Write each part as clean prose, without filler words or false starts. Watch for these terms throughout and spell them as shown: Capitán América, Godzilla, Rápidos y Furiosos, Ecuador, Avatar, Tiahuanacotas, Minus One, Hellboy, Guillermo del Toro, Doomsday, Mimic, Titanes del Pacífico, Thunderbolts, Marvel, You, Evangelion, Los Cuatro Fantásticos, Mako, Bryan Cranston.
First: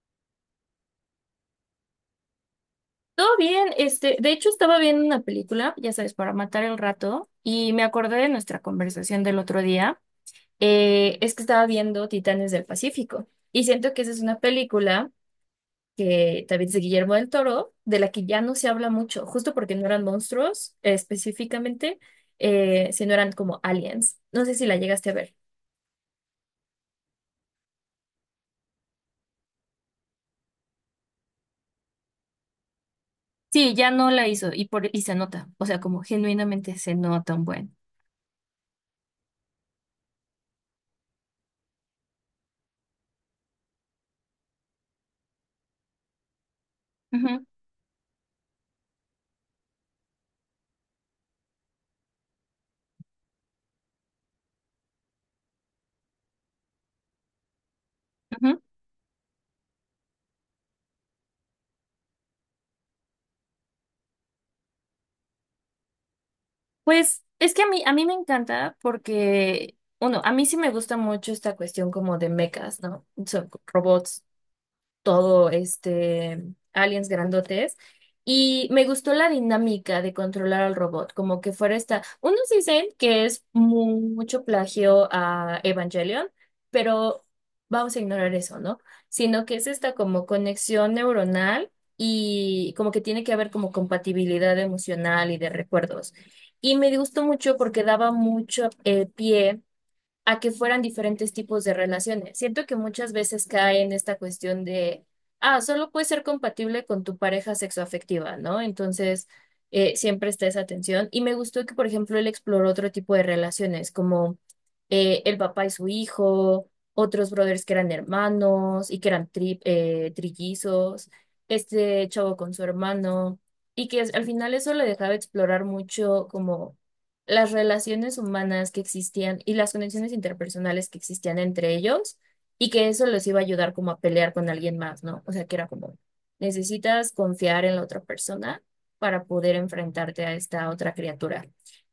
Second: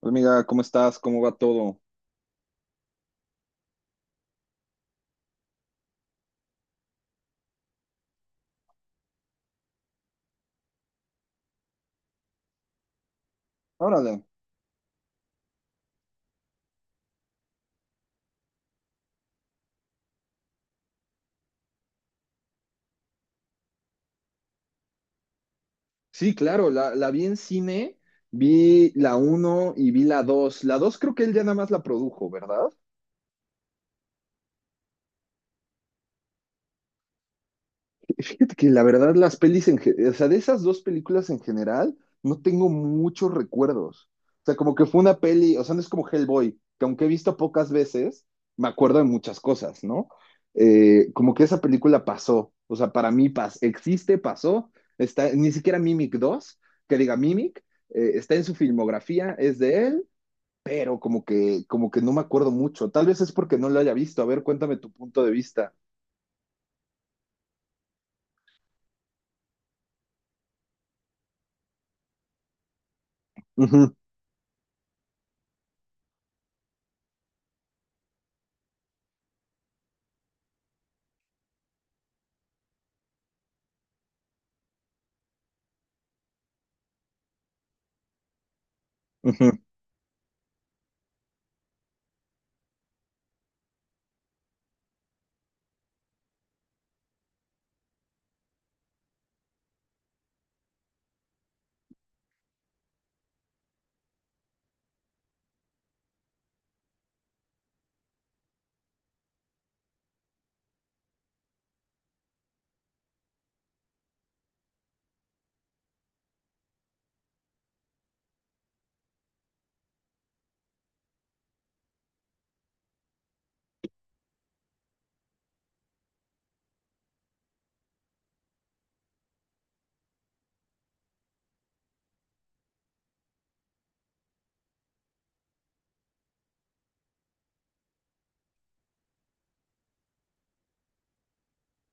Hola, amiga, ¿cómo estás? ¿Cómo va todo? Todo bien, de hecho estaba viendo una película, ya sabes, para matar el rato, y me acordé de nuestra conversación del otro día. Es que estaba viendo Titanes del Pacífico, y siento que esa Órale. es una película que también es de Guillermo del Toro, de la que ya no se habla mucho, justo porque no eran monstruos, específicamente, sino eran como aliens. No sé si la llegaste a ver. Sí, claro, la vi en cine, vi la uno y vi la 2. La 2 creo que él ya nada más la produjo, ¿verdad? Sí, ya no la hizo, y se nota, o sea, como genuinamente se nota un buen. Fíjate que la verdad las pelis, o sea, de esas dos películas en general, no tengo muchos recuerdos. O sea, como que fue una peli, o sea, no es como Hellboy, que aunque he visto Ujú, pocas veces, me acuerdo de muchas cosas, ¿no? Como que esa película pasó, o sea, para mí pas existe, pasó, está, ni siquiera Mimic dos que diga Mimic, está en su ujú. filmografía, es de él, pero como que no me acuerdo mucho. Tal vez es porque no lo haya visto. A ver, cuéntame tu punto de vista. Pues es que a mí me encanta porque, uno, a mí sí me gusta mucho esta cuestión como de mechas, ¿no? Son Ujú, robots, todo este, aliens grandotes. Y me gustó la dinámica de controlar al robot, como que fuera esta. Unos dicen que es mucho plagio a Evangelion, pero vamos a ignorar eso, ¿no? Sino ujú. que es esta como conexión neuronal y como que tiene que haber como compatibilidad emocional y de recuerdos. Y me gustó mucho porque daba mucho pie a que fueran diferentes tipos de relaciones. Siento que muchas veces cae en esta cuestión de, ah, solo puedes ser compatible con tu pareja sexoafectiva, ¿no? Entonces, siempre está esa tensión. Y me gustó que, por ejemplo, él exploró otro tipo de relaciones, como el papá y su hijo, otros brothers que eran hermanos y que eran trillizos, este chavo con su hermano, y que al final eso le dejaba explorar mucho como las relaciones humanas que existían y las conexiones interpersonales que existían entre ellos y que eso les iba a ayudar como a pelear con alguien más, ¿no? O sea, que era como, necesitas confiar en la otra persona para poder enfrentarte a esta otra criatura.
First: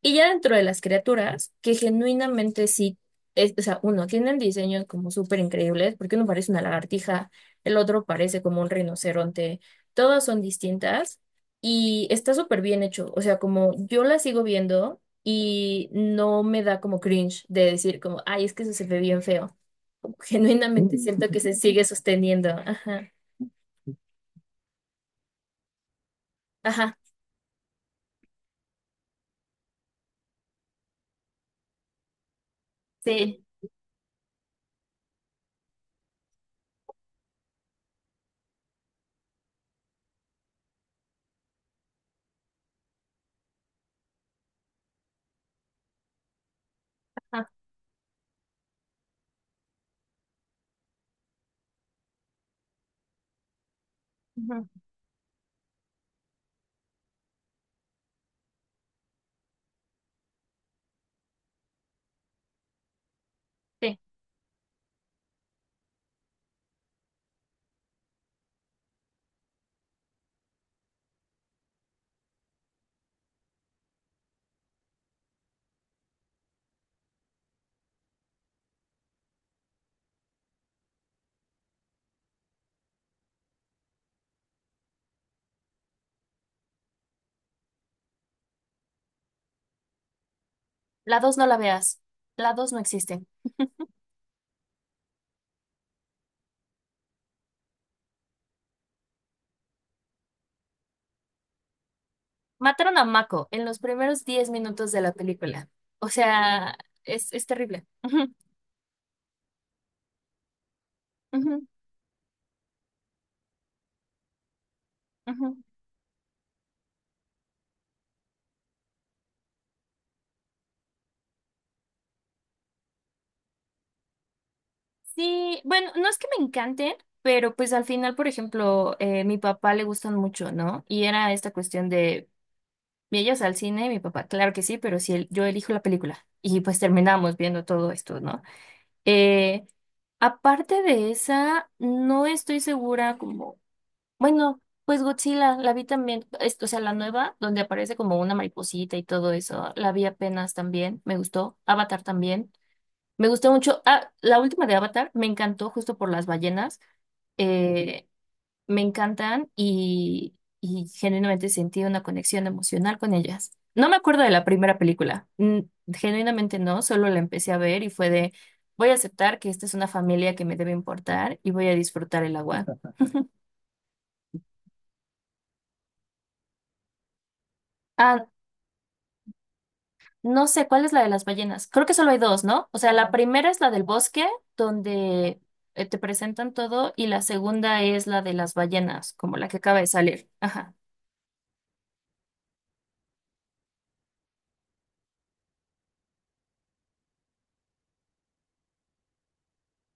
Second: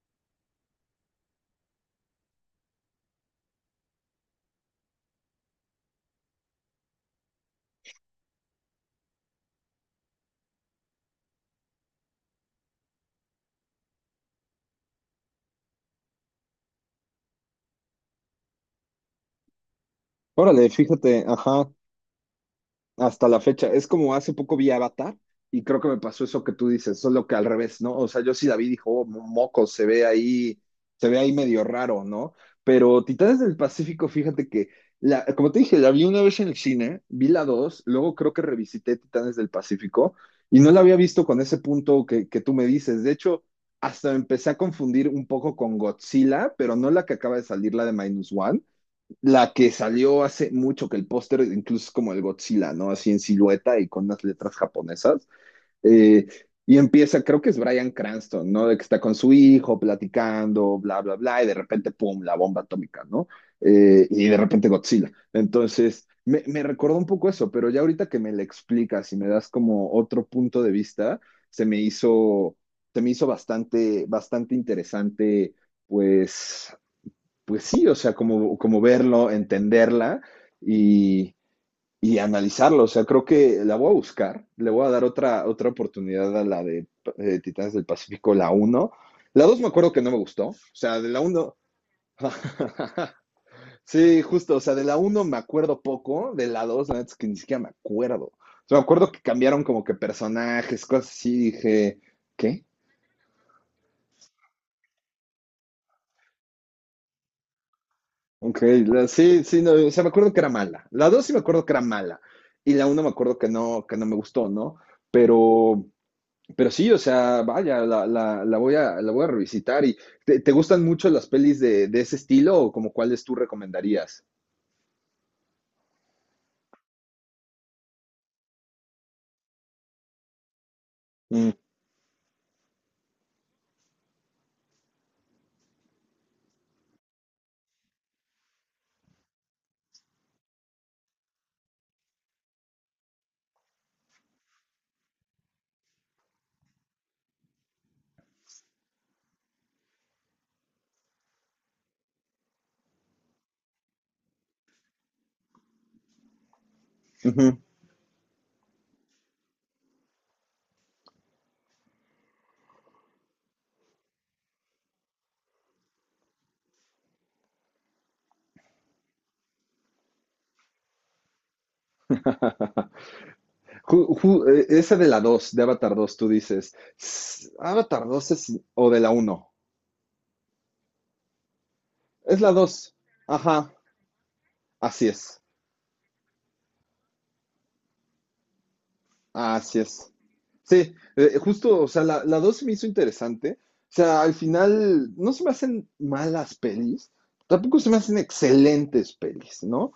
Y ya dentro de las criaturas, que genuinamente sí, o sea, uno, tienen diseños como súper increíbles, porque uno parece una lagartija, el otro parece como un rinoceronte, todas son distintas. Y está súper bien hecho, o sea, como yo la sigo viendo y no me da como cringe de decir como, ay, es que eso se ve bien feo. Como que Órale, genuinamente fíjate, siento que se ajá, sigue sosteniendo. Ajá, hasta la fecha. Es como hace poco vi Avatar y creo que me pasó eso que tú ajá, dices, solo que al revés, ¿no? O sea, yo sí la vi, dijo: "Oh, moco, se ve ahí medio raro, ¿no?". Pero Titanes sí, del Pacífico, fíjate que, como te dije, la vi una vez en el cine, vi la dos, luego creo que revisité Titanes del Pacífico y no la había visto con ese punto que tú me dices. De hecho, hasta empecé a confundir un poco con Godzilla, pero no la que acaba de ah, salir, la de Minus One, la que salió hace mucho, que el póster incluso es como el Godzilla, ¿no? Así en silueta y con unas letras ujú, japonesas. Eh, y empieza, creo que es Bryan Cranston, ¿no? De que está con su hijo platicando, bla, bla, bla, y de repente, ¡pum!, la bomba atómica, ¿no? sí. Y de repente Godzilla. Entonces, me recordó un poco eso, pero ya ahorita que me lo explicas y me das como otro punto de vista, se me hizo, se me hizo bastante, bastante interesante, pues, pues sí, o sea, como verlo, entenderla y, y analizarlo. O sea, creo que la voy a buscar, le voy a dar otra oportunidad a la de Titanes del Pacífico, la uno. La 2 me acuerdo que no me gustó, o sea, de la La 2 no uno. la veas. La 2 no existe. Sí, justo, o sea, de la uno me acuerdo poco, de la 2 la neta es que ni siquiera me acuerdo. O sea, me acuerdo que cambiaron como que personajes, cosas así, dije, ¿qué? Mataron a Mako en los primeros 10 minutos de la película. O sea, es terrible. Ujú, Ok, sí, sí, no, o sea, me acuerdo que era mala. La dos sí me acuerdo ujú, que era mala. Y la una me acuerdo que no me gustó, ¿no? ujú. Pero, pero sí, o sea, vaya, la voy a revisitar. ¿Y te gustan mucho las pelis de ese estilo o como cuáles tú recomendarías? Sí, bueno, no es que me encanten, pero pues al final, por ejemplo, mi papá le gustan mucho, ¿no? Y era esta Mm, cuestión de. Y ellos al cine y mi papá, claro que sí, pero si el- yo elijo la película. Y pues terminamos viendo todo esto, ¿no? Eh, aparte de esa, no estoy segura como, bueno, pues Godzilla, la vi también, o sea, la nueva, donde aparece como una mariposita y todo eso, la vi apenas también, me gustó. Avatar también, me gustó mucho. Ah, la última de Avatar me encantó justo por las ballenas ujú. me encantan y genuinamente sentí una conexión emocional con ellas. No me acuerdo de la primera película, genuinamente no, solo la empecé a ver y fue de, voy a aceptar que esta es una familia que me debe importar y voy a disfrutar el agua. Esa de la 2, de Avatar dos, tú dices. Avatar Ah, dos es, o de la uno. no sé, ¿cuál es la de las ballenas? Creo que solo hay Es dos, la ¿no? O sea, 2. la primera es la Ajá, del bosque, así es. donde te presentan todo, y la segunda es la de las ballenas, como la que Así acaba de es. salir. Ajá. Sí, justo, o sea, la 2 se me hizo interesante. O sea, al final no se me hacen malas pelis, tampoco se me hacen excelentes pelis, ¿no?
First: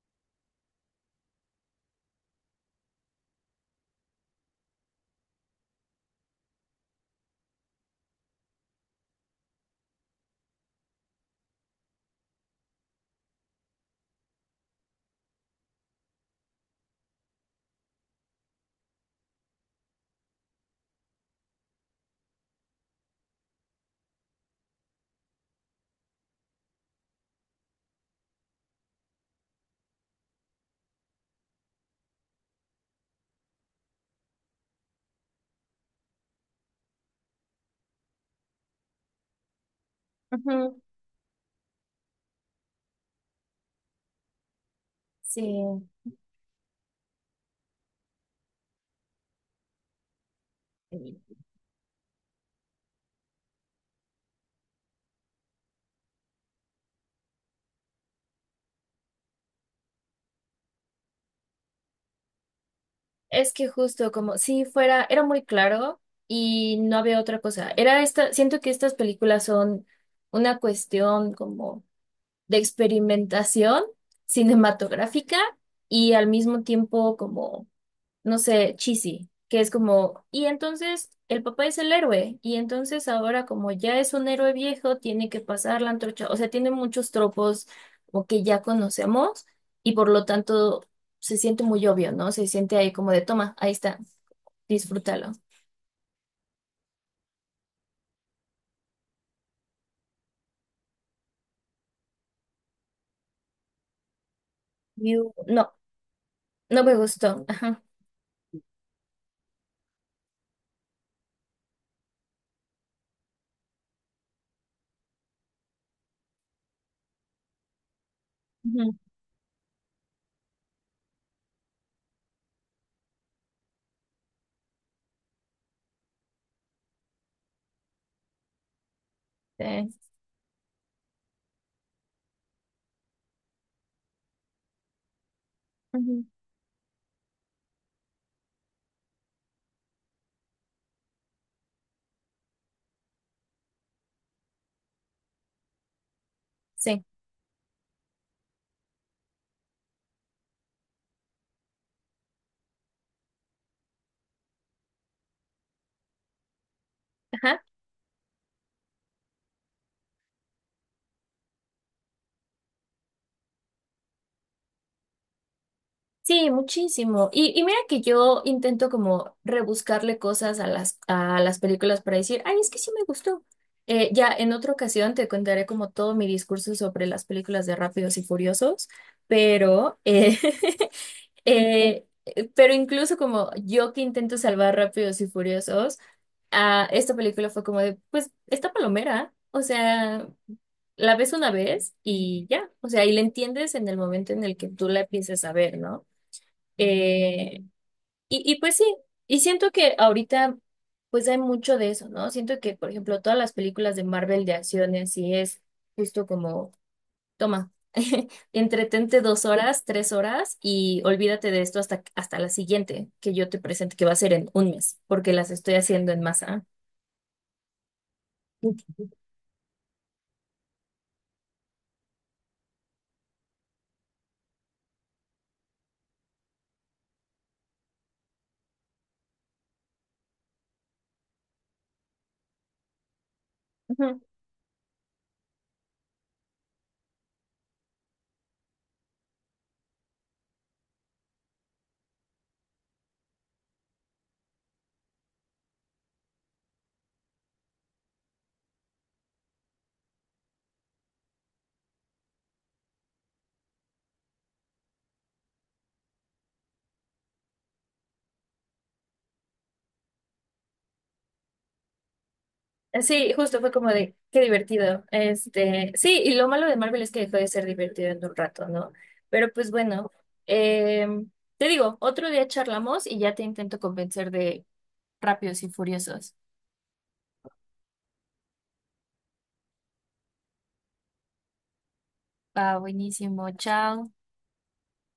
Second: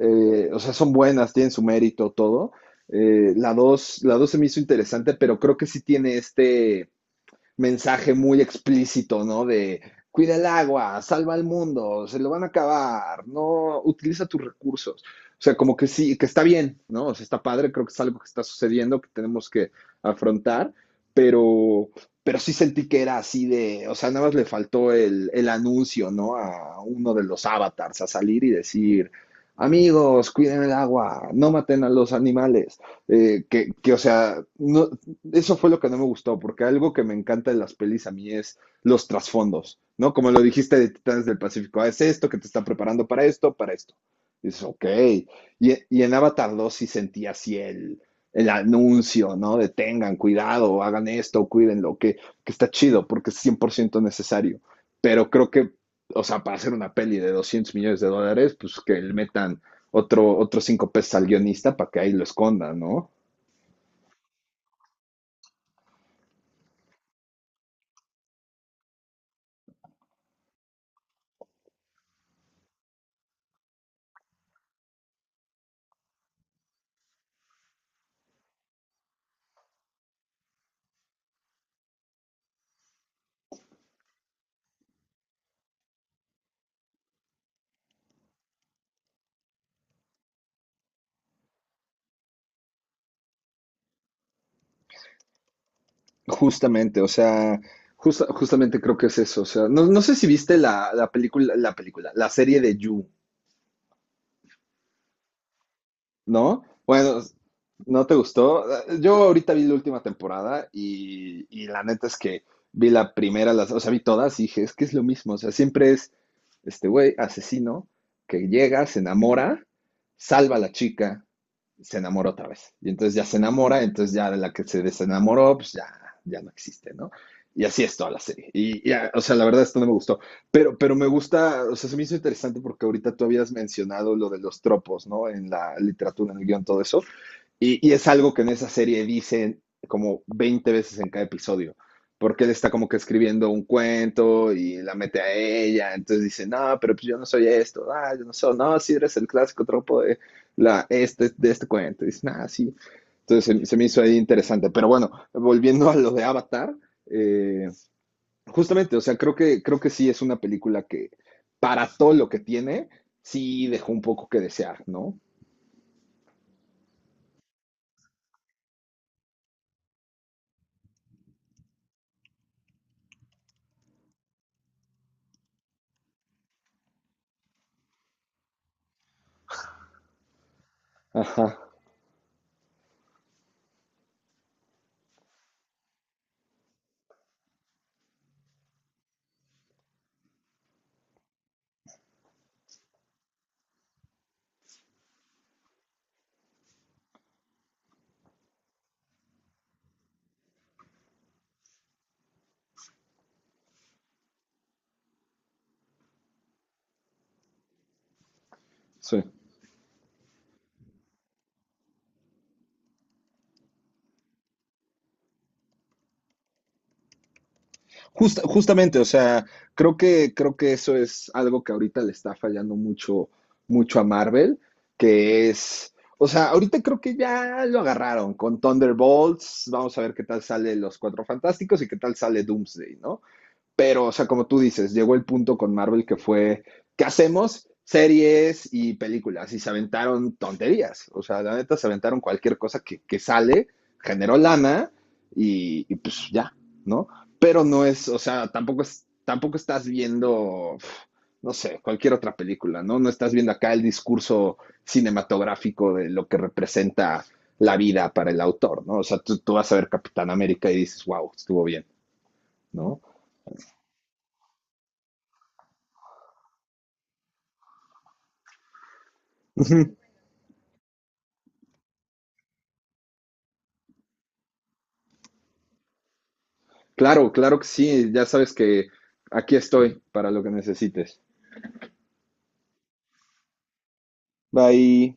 O sea, son buenas, tienen su mérito, todo. La dos se me hizo interesante, pero creo que sí tiene mensaje muy explícito, ¿no? De cuida el agua, salva al mundo, se lo van a acabar, no utiliza tus recursos. O sea, como que sí, que está bien, ¿no? O sea, está padre, creo que es algo que está sucediendo, que tenemos que afrontar, pero, pero sí sentí que era así de, o sea, nada más le faltó el anuncio, ¿no? A uno de los avatars, a salir y decir, amigos, cuiden el agua, no maten a los animales, o sea, no, eso fue lo que no me gustó, porque algo que me encanta de las pelis a mí es los trasfondos, ¿no? Como lo dijiste Ujú, de Titanes del Pacífico, ah, es esto que te está preparando para esto, para esto. Y dices, ok. sí. Y en Avatar dos sí sentí así el anuncio, ¿no? De tengan cuidado, hagan esto, cuídenlo, que está chido, porque es 100% necesario. Pero creo que, o sea, para hacer una peli de $200 millones, pues que le metan otro, otros 5 pesos al guionista para que ahí lo esconda, ¿no? Es que justo como si fuera, era muy claro y no había otra cosa. Era esta, siento que estas películas son una cuestión como de experimentación cinematográfica y al mismo tiempo como no sé, cheesy, que es como, y entonces el papá es el héroe, y entonces ahora como ya es un héroe viejo, tiene que pasar la antorcha, o sea, tiene muchos tropos o que ya conocemos, y por lo tanto se siente muy obvio, ¿no? Se siente ahí como de, toma, ahí está, disfrútalo. Justamente, o sea, justamente creo que es eso. O sea, no, no sé si viste la serie de You, No, ¿no? no me Bueno, gustó. Ajá. ¿no te gustó? Yo ahorita vi la última temporada y la neta es que vi la primera, o sea, vi todas y dije, es que es lo mismo. O sea, siempre es este güey asesino que llega, Ujú. se enamora, salva a la chica, se enamora otra vez. Y entonces ya se enamora, entonces ya la que se desenamoró, pues ya, ya no existe, ¿no? Y, así es toda la serie. Y, o sea, la verdad esto no me Sí. gustó. Pero me gusta, o sea, se me hizo interesante porque ahorita tú habías mencionado lo de los tropos, ¿no? En la Ujú. literatura, en el guión, todo eso. Y, es algo que en esa serie dicen como 20 veces en cada episodio, porque él está como que escribiendo un cuento y la mete a ella, entonces dice, no, pero pues Sí. yo no soy esto, ah, yo no soy, no, sí eres el clásico tropo de, de este cuento, y dice, ah, sí. Entonces se me hizo ahí interesante, pero bueno, volviendo a lo de Avatar, Ajá. eh, justamente, o sea, creo que sí es una película que para todo lo que tiene, sí dejó un poco que desear, ¿no? Sí, muchísimo. Y mira que yo intento como rebuscarle cosas a las películas para decir, ay, es que sí me gustó. Ya en otra ocasión te contaré como todo mi discurso sobre las películas de Rápidos y Furiosos, pero, Ajá, eh, pero incluso como yo que intento salvar Rápidos y Furiosos, ah, esta película fue como de, pues, esta palomera, o sea, la ves una vez y ya, o sea, y la entiendes en el momento en el que tú la empiezas a ver, ¿no? Eh, y pues sí, y siento que ahorita pues hay mucho de eso, ¿no? Siento que, por ejemplo, todas las películas de Marvel de acciones sí es justo como, toma, entretente sí. 2 horas, 3 horas y olvídate de esto hasta la siguiente que yo te presente, que va a ser en un mes, porque las estoy haciendo en masa. Justamente, o sea, creo que eso es algo que ahorita le está fallando mucho, mucho a Marvel, que es, o sea, ahorita creo que ya lo agarraron con Thunderbolts, vamos a ver qué tal sale Los Cuatro Fantásticos y qué tal sale Doomsday, ¿no? Pero, o Ujú. sea, como tú dices, llegó el punto con Marvel que fue, ¿qué hacemos? Series y películas, y se aventaron tonterías, o sea, la neta se aventaron cualquier cosa que sale, generó lana y pues ya, ¿no? Pero no es, o sea, tampoco, tampoco estás viendo, uf, no sé, cualquier otra película, ¿no? No estás viendo acá el discurso cinematográfico de lo que representa la vida para el autor, ¿no? O sea, tú vas a ver Capitán América y dices, wow, estuvo bien, ¿no? Sí, justo fue como de, qué divertido. Este, sí, y lo malo de Marvel es que dejó de ser divertido en un rato, ¿no? Pero pues bueno, eh, te digo, otro día charlamos y ya te intento convencer de Rápidos y Furiosos. Claro, claro que sí, ya sabes que aquí estoy para lo que necesites. Va, buenísimo, chao. Bye.